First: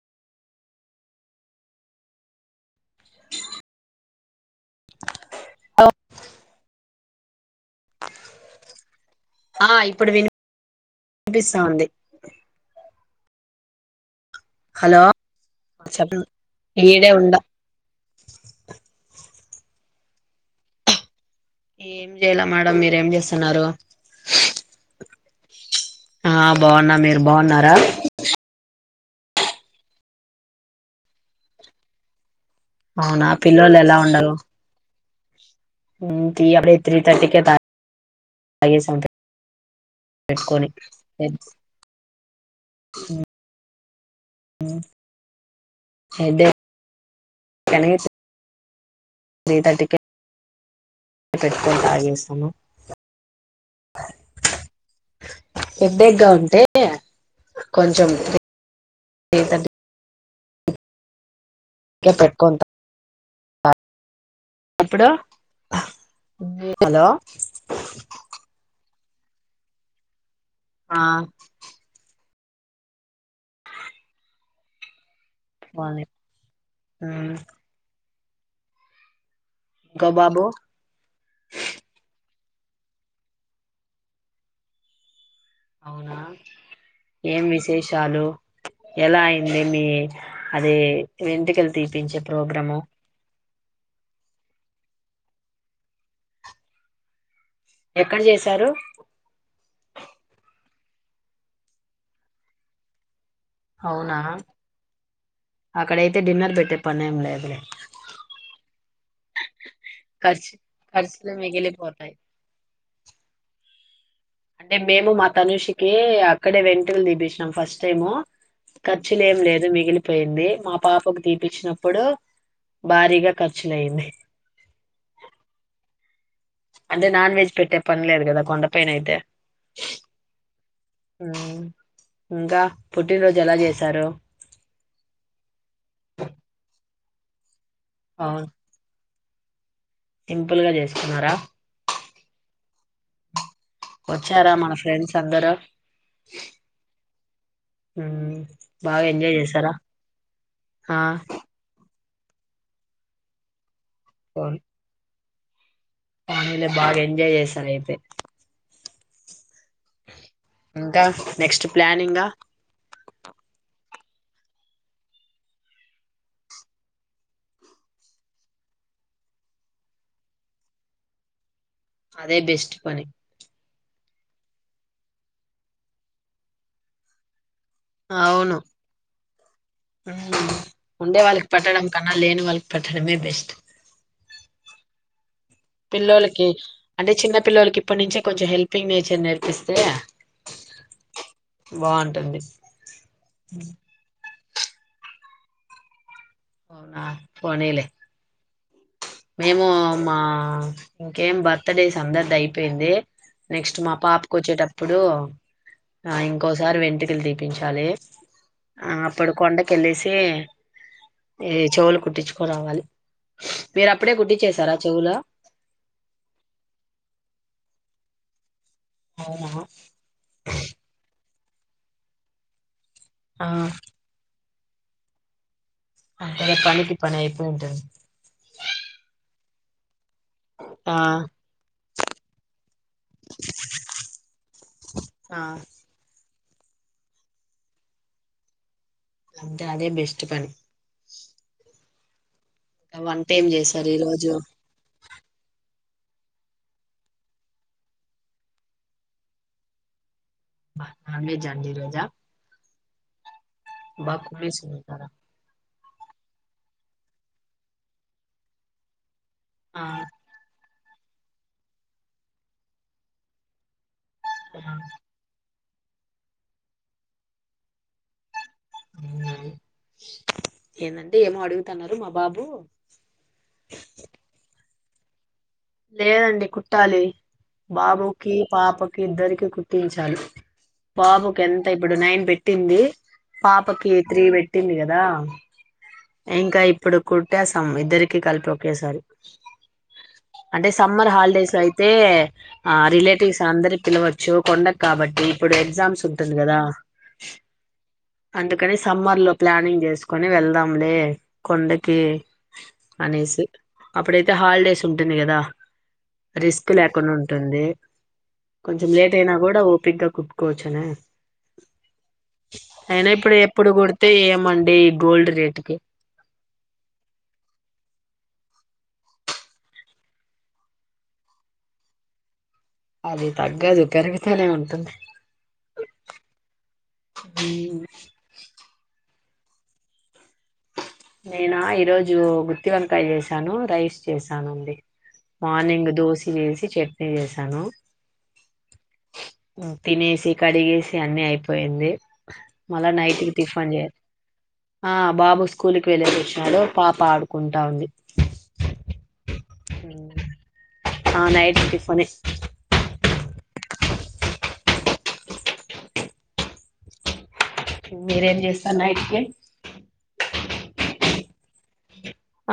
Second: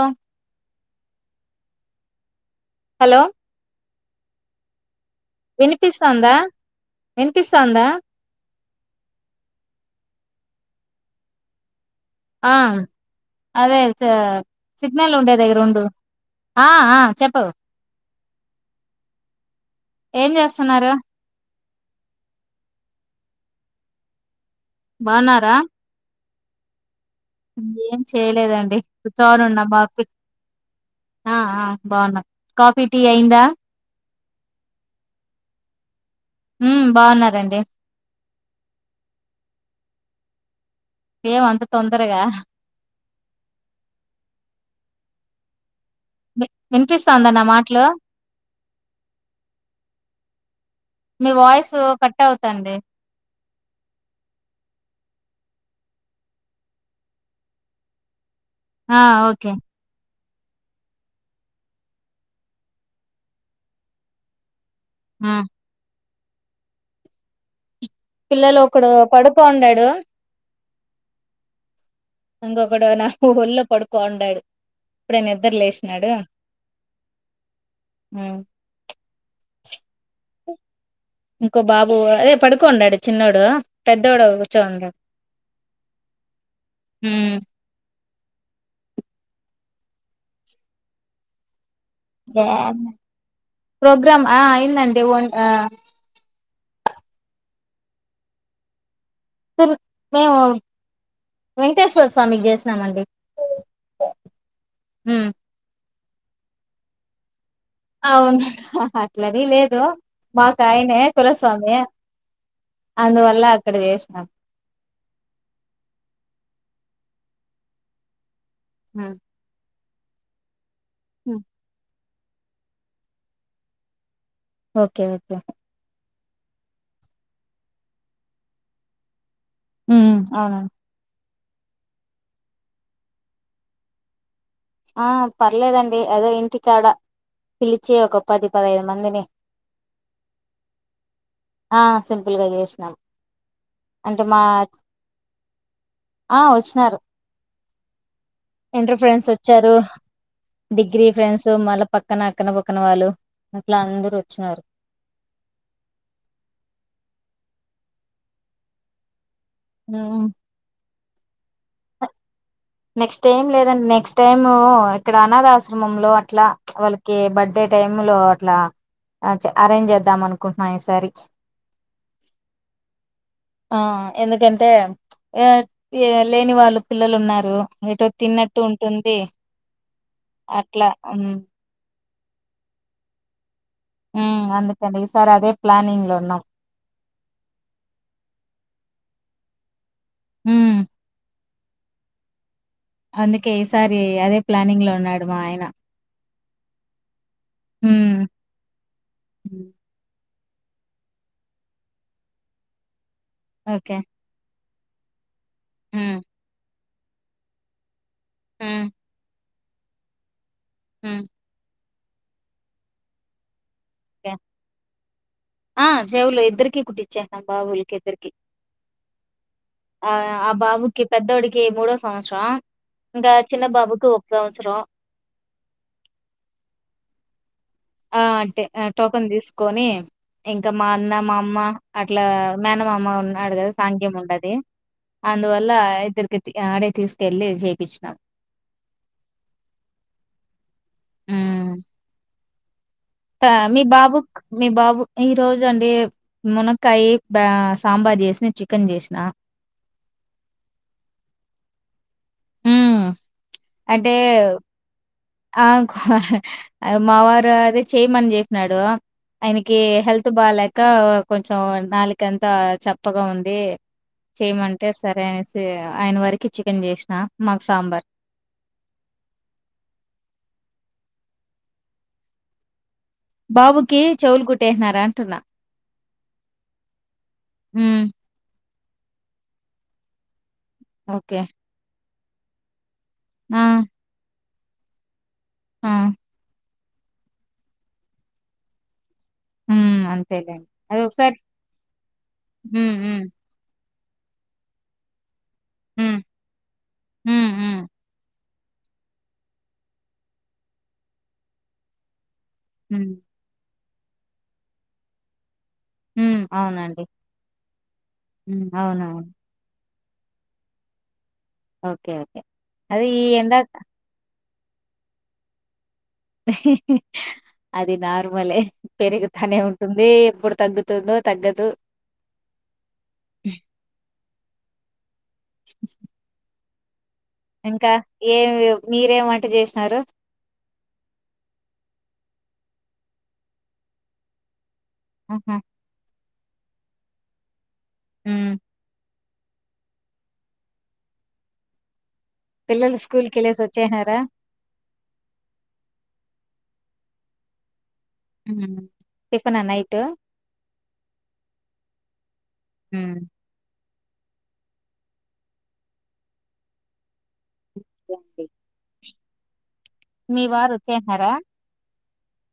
ఆ హలో వినిపిస్తౌందా ఆ ఇప్పుడు విని వినిపిస్తాంది ఆ అదే అయితే హలో సిగ్నల్ ఉండే దగ్గర ఉండు చెప్పండి ఆ ఆ ఈడే ఉండా చెప్పు ఏం చేస్తున్నారు ఏం చేయాల మేడం మీరు ఏం చేస్తున్నారు బావున్నారా ఆ బాగున్నా మీే ఏం చేయలేదండి కూర్చొన్నున్నా [unintelligible] ఆ బాగున్నా కాఫీ టీ అవునా అయిందా పిల్లలు ఎలా ఉండరు టీ అప్పుడే ఉమ్ త్రీ థర్టీకి బాగున్నారండి తాగేసు పెట్టుకొని ఏం అంత తొందరగా మ్ బి వినిపిస్తాందా నా మాట్లు త్రి థాటికే మీ వాయిసు కట్ అవుతాండే హెడేగా ఉంటే కొంచం ఆ ఒకే ఇ కా పెట్టుకొంతా ఎప్పుడు ఆ హలో పడుకో ఉడడు ఆ ఇంగొకడు నా ఒళ్ళో పడుకోండడు ఇప్పుడే నిద్ర బాగున్నాయి లేశనాడు హు గబబో ఇంకో బాబు అదే పడుకోండడు చిన్నోడు, పెద్దోడు ఉచ్చవుండు. అవునా ఉమ్. ఏం విశేష్ చాలు ఎలా అయింది. మీ అది వేంటికల్ తిపించే ప్రోగ్రాము ప్రోగ్రామ్ ఆ అయిందండి ఓన్ ఆ ఎక్కడ జేసారు తుమ్ మేము వెంకటేశ్వర స్వామికి జేశనమండి. అవునా ఆర్ అడైతే డిన్నర్ పెట్టే పనేమ్ లేదులే అవును అట్లని లేదు ఖర్చు మాకు ఆయనే ఖర్చులు కులస్వామే మిగిలిపోతాయి అందువల్ల ఇక్కడ వేష్నా అంటే మేము మా తనుషికి అక్కడే వెంటుకలు తిపించినాం ఫస్ట్ టైము ఉమ్. ఖర్చులు ఏం లేదు మిగిలి పోయింది మాప్ పాపకు ఉమ్. తీపిచ్చినప్పుడు భారీగా ఖర్చులయింది. ఓకే ఓకే అంటే నాన్ వెజ్ పెట్టే పనిలేదు కదా కొండపైనైతే ఉమ్ అవునండి. హు ఇంకా పుట్టినరోజు ఎలా జేశారు. ఆ పర్లేదండి అదో ఇంటి కాడ పిలిచి ఒక పది అవును పదహైదు మందిని సింపుల్ గా చేసుకున్నారా? పులుగ చేసినాం. అంటే మా ఒచ్చారా మన ఫ్రెండ్స్ అందరు? హ్మ్ ఎంటరు ఫ్రెండ్స్ వచ్చారు, ఆ డిగ్రీ ఫ్రెండ్స్, మళ్ళ పక్ క్కన అక్కన పక్కన వాళ్ళు. మ్ యా, అందరు వచ్చినారు. పోనిలే, బాగా ఎంజాయ్ చేశారయితే? అ ఇంకా? నెక్స్ట్ ప్లానింగా? నెక్స్ట్ ఏం లేదండి. నెక్స్ట్ టైము ఇక్కడ అనాథాశ్రమంలో అట్లా వాళ్ళకి, బర్త్డే టైమ్ లో అట్లా, చె అరేంజ్ చేద్దాం అనుకుంటున్నాం ఈసారి. అదే బెస్ట్ పని. ఆ ఎందుకంటే, ఎట్ ఏ లేని వాళ్ళు పిల్లలు ఉన్నార్ రూ ఏటో అవును తిన్నట్టు ఉంటుంది, మ్మ్. అట్లా ఉండే ఉమ్. వాళ్ళకి పెట్టడం కన్నా, లేని వాళ్ళక్ పెట్టడమే బెస్ట్. ఉమ్, అందుకండి ఈసారదే ప్ పిల్లోల్లకి అంటే, చిన్న పిల్లోలకి ఇప్పటి నుంచే కొంచెం హెల్పింగ్ నేచ్ చర్ నేర్పిస్తే హ్మ్ బాగుంటుంది. అందుకే, ఈసారి అదేప్ ప్లానింగ్ లో ఉన్నాడు మా ఆయన. అవునా! పోనీలే, ఉమ్ మేము మా ఆ, ఇంకేం బర్త్డేస్ అందర్దైపోయింది? నెక్స్ట్, మా ఓకే పాపకోచేటప్ ఇప్పుడూ ఆ, ఉమ్ ఇంకోసారి వెంట్రుకలు తీపించాలి. ఆ, అప్పుడు కొండక్ కెళ్ళేసి హ్మ్ ఏ, చెవులు కుట్టిచ్చుకొరావాలి. ఆ, చెవులు ఇద్దరుకి కుటిచ్చా, మా బాబోలకి. ద్దరికి అవునా, ఆ, ఆ బాబుకి పెద్దోడిక్ కే మూడో సంవత్సరం, ఆ ఇంకా, ఆ చిన్న బాబుకు ఒక సంవ్ త్సరం అంతలే పనికి పని అయిపో ఉంటది ఆ అట్టే ఆ టోకన్ తీసుకొని ఇంకా మా ఆ అన్న మా అమ్మ అట్లా మేనమామ ఉన్నాడు కదా! సాఘ్యం ఉండది ఆ అందువల్ల ఇద్దరికి ఆడే తీసుకెళ్ళి చేపిచ్చినాం అంతే అదే బెస్ట్ పని మ్ వంట ఏం మీ చేశారు ఈ బాబు రోజు క్ మీ బాబు ఈ రోజు అండి మునక్కాయి బ సాంబార్ చేసిన చికెన్ చేసిన అమి జాంది రొజా మ్మ్ అంటే బా కుమ్మేసి ఉంటార! ఆ మా వారు అదే చేయమని చెప్పినాడు ఆయనకి ఆ హెల్త్ బాగాలే ఇంకా కొంచం నాలుక అంతా చప్పగా ఉంది ఆ. చేయమంటే సరే అనేసి ఆయన వరకి చికెన్ చేసిన మాకు సాంబార్ ఏందండి ఏమో అడుగుతన్నారు మా బాబు బాబుకి చెవులు కుట్ టేహ్నారా అంటున్నా లేదండి కుట్టాలి హ్మ్. బాబుకి పాపకి ఇద్దరికి కుట్టించాలి ఓకే. బాబుకి ఎంత ఇప్పుడు నైన్ పెట్ తింది ఆ! పాపకి త్రి పెట్ తింది కదా! ఆ! ఇంకా ఇప్పుడు కుట్టేసం ఇద్దరికి కలిపి ఒకేసారి హ్మ్. అంతేలెండి. అంటే సమ్మర్ అదొకసారి హాలిడేస్ అయితే ఆ హ్మ్. హ్మ్. రిలేటివ్స్ అందరి పిలవచ్చు కొండకు కాబట్టి ఇప్పుడు ఎగ్జామ్స్ హ్మ్. ఉంటుంది కదా హ్మ్. హ్మ్. అందుకని సమ్మర్ లో ప్లానింగ్ చేసుకుని వెళ్దాం లే కొండకి హ్మ్. అనేసి అప్పుడైతే హాలిడేస్ ఉంటుంది కదా! హ్మ్. రిస్క్ అవునండి. లేకుండా ఉంటుంది హ్మ్. కొంచెం లేట్ అవునవును. అయినా కూడా ఓపిగ్గా కుట్కోవచ్చనా ఓకే. ఓకే. అదే అయినా ఈ ఇప్పుడు ఎప్పుడు ఎండాక కుడితే ఏమండి ఈ గోల్డ్ రేట్ ఓకే. అది నార్మలే, పెరుగుతానే ఉంటుంది. ఎప్పుడు తగ్గుతుందో తగ్గదు. అది తగ్గాదు. కరీమీ తోనే ఉంటుంది. ఇంకా, ఏమి మీరేమం టెట్ చేసినారు. నేనా, ఈ రోజు గుత్తి వంకాయ చేసాను, రైస్ చేసాను అండి. ఆహా మార్నింగ్ దోశే. ఇడ్లీ వేసి, చట్నీ చేశాను. మ్ తినేసి, కడిగేసి అన్ని అయిపోయింది. మళ్ల పిల్లలు స్కూల్ నైటికి కెళ్ళేసి టిఫిన్ చే, వచ్చేసినారా ఆ బాబు స్ ఇప్పుడే లేచింనాడు, పాప ఆడుకుంటా ఉంది. మ్మ్, టిఫినా నైట్. ఆ, నైట్ టిఫిన్. ఉమ్మ్ ఓకే మీరేం అండి. చేస్తారు నైట్‌కి? మీ వారు వచ్చేయింటున్నారా?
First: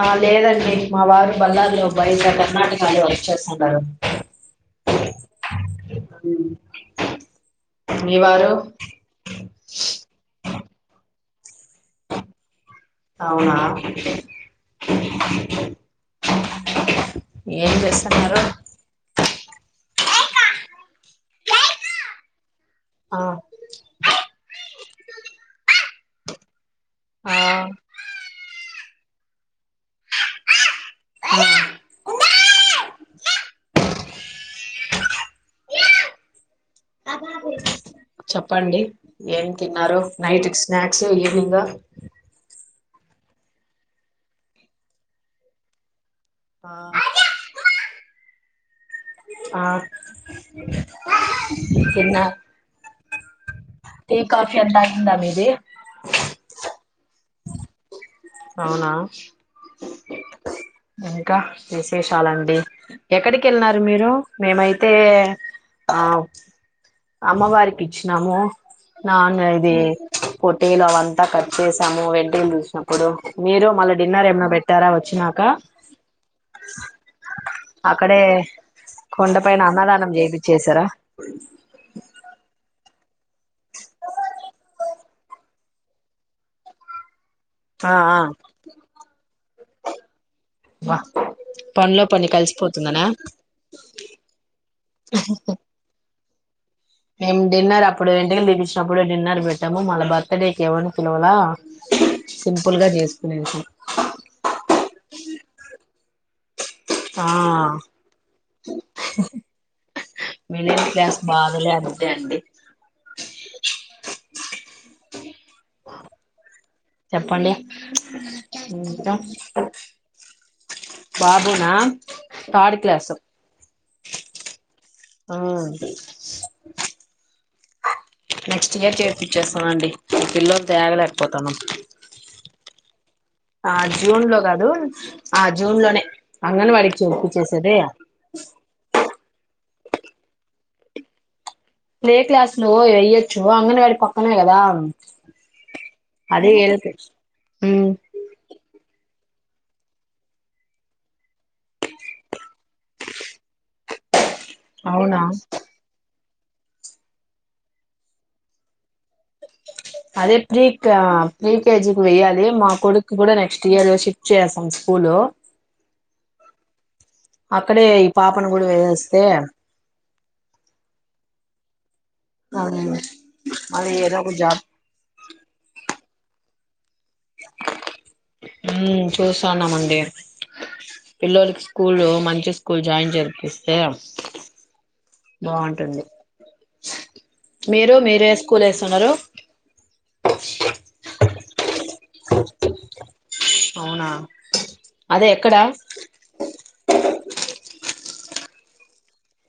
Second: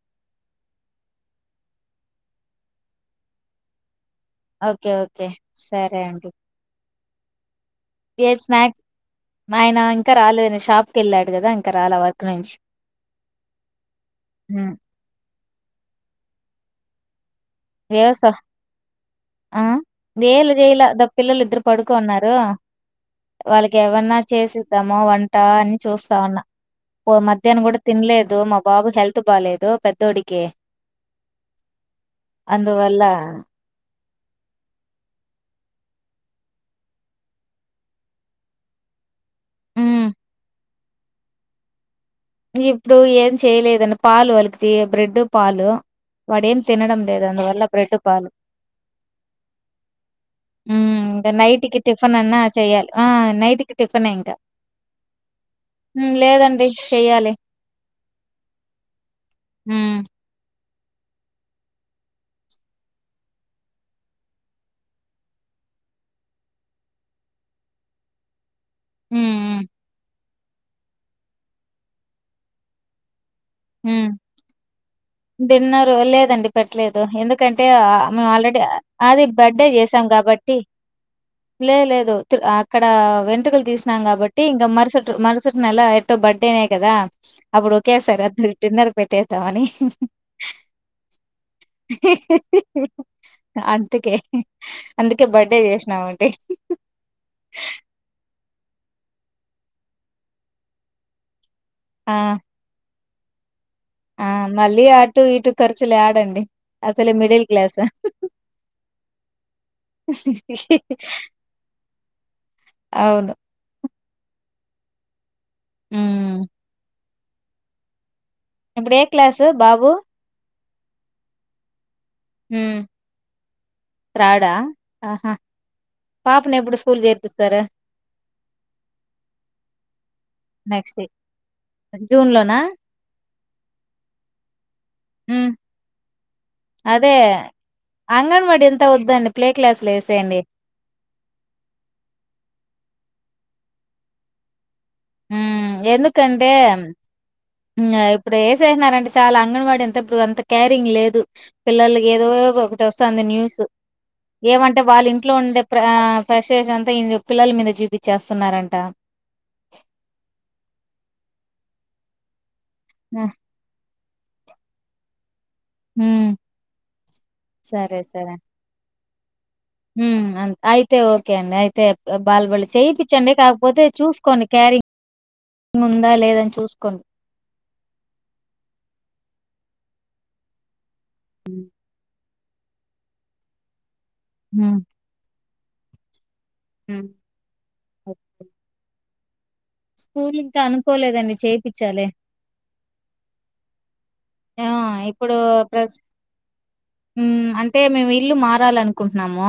ఆ, లేదండి. మా వారు బళ్లార్లో, అబ్బాయి కర్ణాటకలో వర్క్ చేస్తున్నారు. Okay okay. సరే అండి. మీ ఏం వారు స్నాక్స్. మా ఆయన ఇంకా రాలేదు, షాప్ కేళ్లాడు. కదా, ఇంకారాళ వర్క్ నుంచి. అవునా! హ్మ్ [unintelligible] ఏం వ్యవసా చేస్తున్నారు? ఆ, ఏం జేయలా! పిల్లలిద్దరూ పడుకొని ఉన్నారు. ఆ వాళ్లకి ఏవన్నా చేసిద్దామ వంట అని చూస్తాన్నా, ఓ ఆ మధ్యాహ్నం కూడా తినలేదు. మబ్ బాబు హెల్త్ బాలేదు, పెద్దోడికి. ఆ అందువల్ల, [unintelligible] చెప్పండి ఏం తిన్నారు, మ్మ్ నైట్ క్స్ స్నాక్స్, ఈవనింగ్. ఇప్పుడు ఏం చేయలేదన్న, పాలు వాలికితి బ్రెడ్ పాలు. వాడు ఏం తినడం ఆ లేదు, అందువల్ల బ్రెడ్ బాన్. ఆ, ఇంకా నైట్ కి తిన్నా టిఫినన్నా చెయ్యాలి ఆ నైట్ కి టిఫిన్ టీ ఇంక కాఫీ అంతా అయిందా మీది లేదండి చేయాలి అవునా ఇంకా విశేషాలండి ఎక్కడికి వెళ్ళినారు మీరు మేమైతే ఆ అమ్మవారికి ఇచ్చినాము మ్మ్ నన్ మ్మ్ ఇదే కొటీలు అవంతా కట్ చేసాము వెడ్డీలు ఉంచినం కుడుకొ మీరు మళ్ళ మ్మ్ డిన్నర్ ఏమనా పెట్టారా వచ్చ డిన్నర్ లేదండి పెట్టలేదు ఎందుకు ఎందుకంటే అక్కడే మేము ఆల్రెడీ అది కొండ పైన బర్త్డే చేసాం అన్నదానం కాబట్టి చేపిచ్చేసారా లేదు లేదు ఇక్కడ వెం టుకలు తీసినాం కాబట్టి ఇంకా మరుసటి మరుసటి నెల ఎటు బర్డేనే కదా అప్పుడు ఆ ఒకే ఆ సార్ అట్ల టిన్నర్ పెట్టేద్దామని వా పనిలో పని కలిసిపోతుందనా అందుకే అందుకే బర్డే చేేశినవా అంటయి మేము డిన్నర్ అప్పుడు వెంటికలు తీపిచినప్పుడు డిన్నర్ పెట్టాము మల్ల బర్త్ డేక ఏవర్ని పిలవల ఆ సింపుల్ గా చేస్ స్కునేది దండి ఆ మిడిల్ క్లాస్ బాధలంతే అండి అవును. ఊ చెప్పండి ఇప్పుడ ఏ ఇంకా క్లాసు బాబు బాబునా హమ్ థర్డ్ క్లాసు త్రాడా ఆ చేర్పిస్తారు? నెక్స్ట్ ఇయర్ చేర్పిచ్చేస్తమండి పిలల్తో నెక్స్ట్ ఏగలేకపోతానం ఇయర్ జూన్‌లోనా? ఆ జూన్ లో కాదు ఆ హ్మ్. జూన్ లోనే అంగన్వాడికి అదే చేర్పిచ్చేసేది అంగన్వాడి అంతా ఉద్దండి ప్లే క్లాసుల వేసేయండి ప్లే క్లాస్ లో వయ్యచ్చ అంగన్ వాడి పక్కనే కదా ఊ ఎందుకంటే అదే ఎల్కే ఉమ్ ఇంగ ఇప్పుడు ఏసేస్నర అంటే చాలా అంగన్వాడీ అంత ఇప్పుడు అంత కేరింగ్ లేదు పిల్లకి ఏదో ఒకటి వస్థాంది న్యూస్ ఏమంటే వాళ్ళ అవునా ఇంట్లో ఉండే ప్ర ప్రష్టేషన్ అంతా ఇంగ పిల్లల మీద చూపించేస్తున్నారంట అదే ప్రిక్ ప్రీకేజీకి వెయ్యాలి మా ఆ! కొడుక్కూడా నెక్స్ట్ ఇయర్ వోచ్చి చేస్సాం స్కూలు హ్మ్. అక్కడే సరే, ఈ పాపను కూడ వేసేస్ స్తే ఊ అం అయితే ఓకే అండి అయితే బాలబడ్ల్లో చేయిర్పించండి కాకపోతే అది ఏదో ఒక చూసుకోండి జాబ్ క్యారింగ్ ముందు రాలేదని చూస్కోండి. ఊ చూస్తాన్నామండి. పిల్లోల్కి స్కూల్ మంచి స్కూల్ జాయిన్ చేరిపిస్తే ఆ బాగుంటుంది. మీరు మీర ఏ ఓకే. స్కూల్ వేస్తన్నారు. స్కూల్ ఇంకా అనుకోలేదండి. చేర్పిచ్చాలే అవునా ఆ అదే ఇప్పుడు ఎక్కడ ప్రస్ ఊ అం ంటే మేము ఇల్లు మారాలనుకుంటునాము.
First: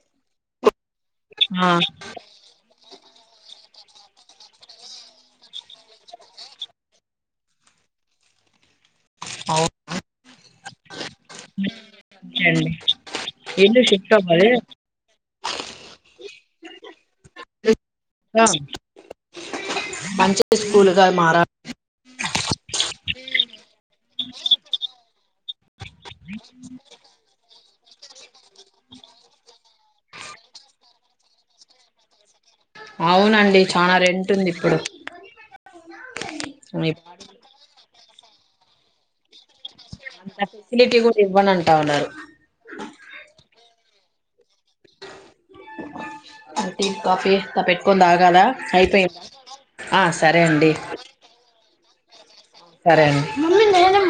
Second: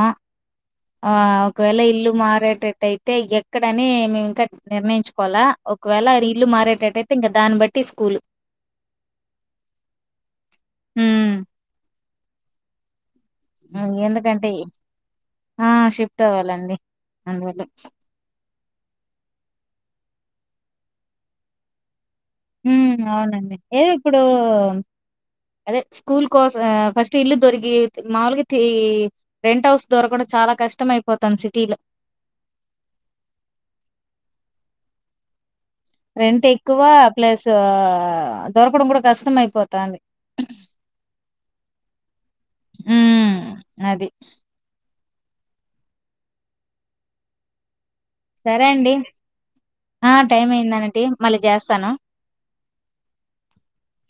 ఆ ఆ ఒకవేళ ఇల్లు మారేటట్టై అయితే ఎక్కడని మేము ఇంకా నిర్ణయించుకోవాలా ఒకవేళ ఇల్లు మారేటట్టయితే ఇంకా దాన్ని బట్టి స్కూల్ అవునా హూ ఏందో ఎందుకంటే [unintelligible] ఆ షిఫ్ట్ అవ్వాలండి అందువల్ల మంచి స్కూలుగా మారా ఊ అవునండి ఏదో ఇప్పుడు అదే స్కూల్ కోస్ ఆ ఫస్ట్ ఇల్లు దొరికి మాముూలుగా తీ రెంట్ హౌస్ దొరకడం చాలా కష్టం అయిపోతాంది సిటీలో అవునండి చానా రెంట్ ఉంది ఇప్పుడు రెంట్ ఎక్కువ ప్లస్ ఆ దొరకడం కూడా కష్టం అయిపోతాంది. అంత ఫెసిలిటీ కూడా ఇవ్వనంటా ఉండారు. హ్మ్. అది ఆ టీ కాఫీ తపెట్ సరే అండి ఆ సరే టైం అండి అయిందనటి మళ్ళ చేస్తాను సరే అండి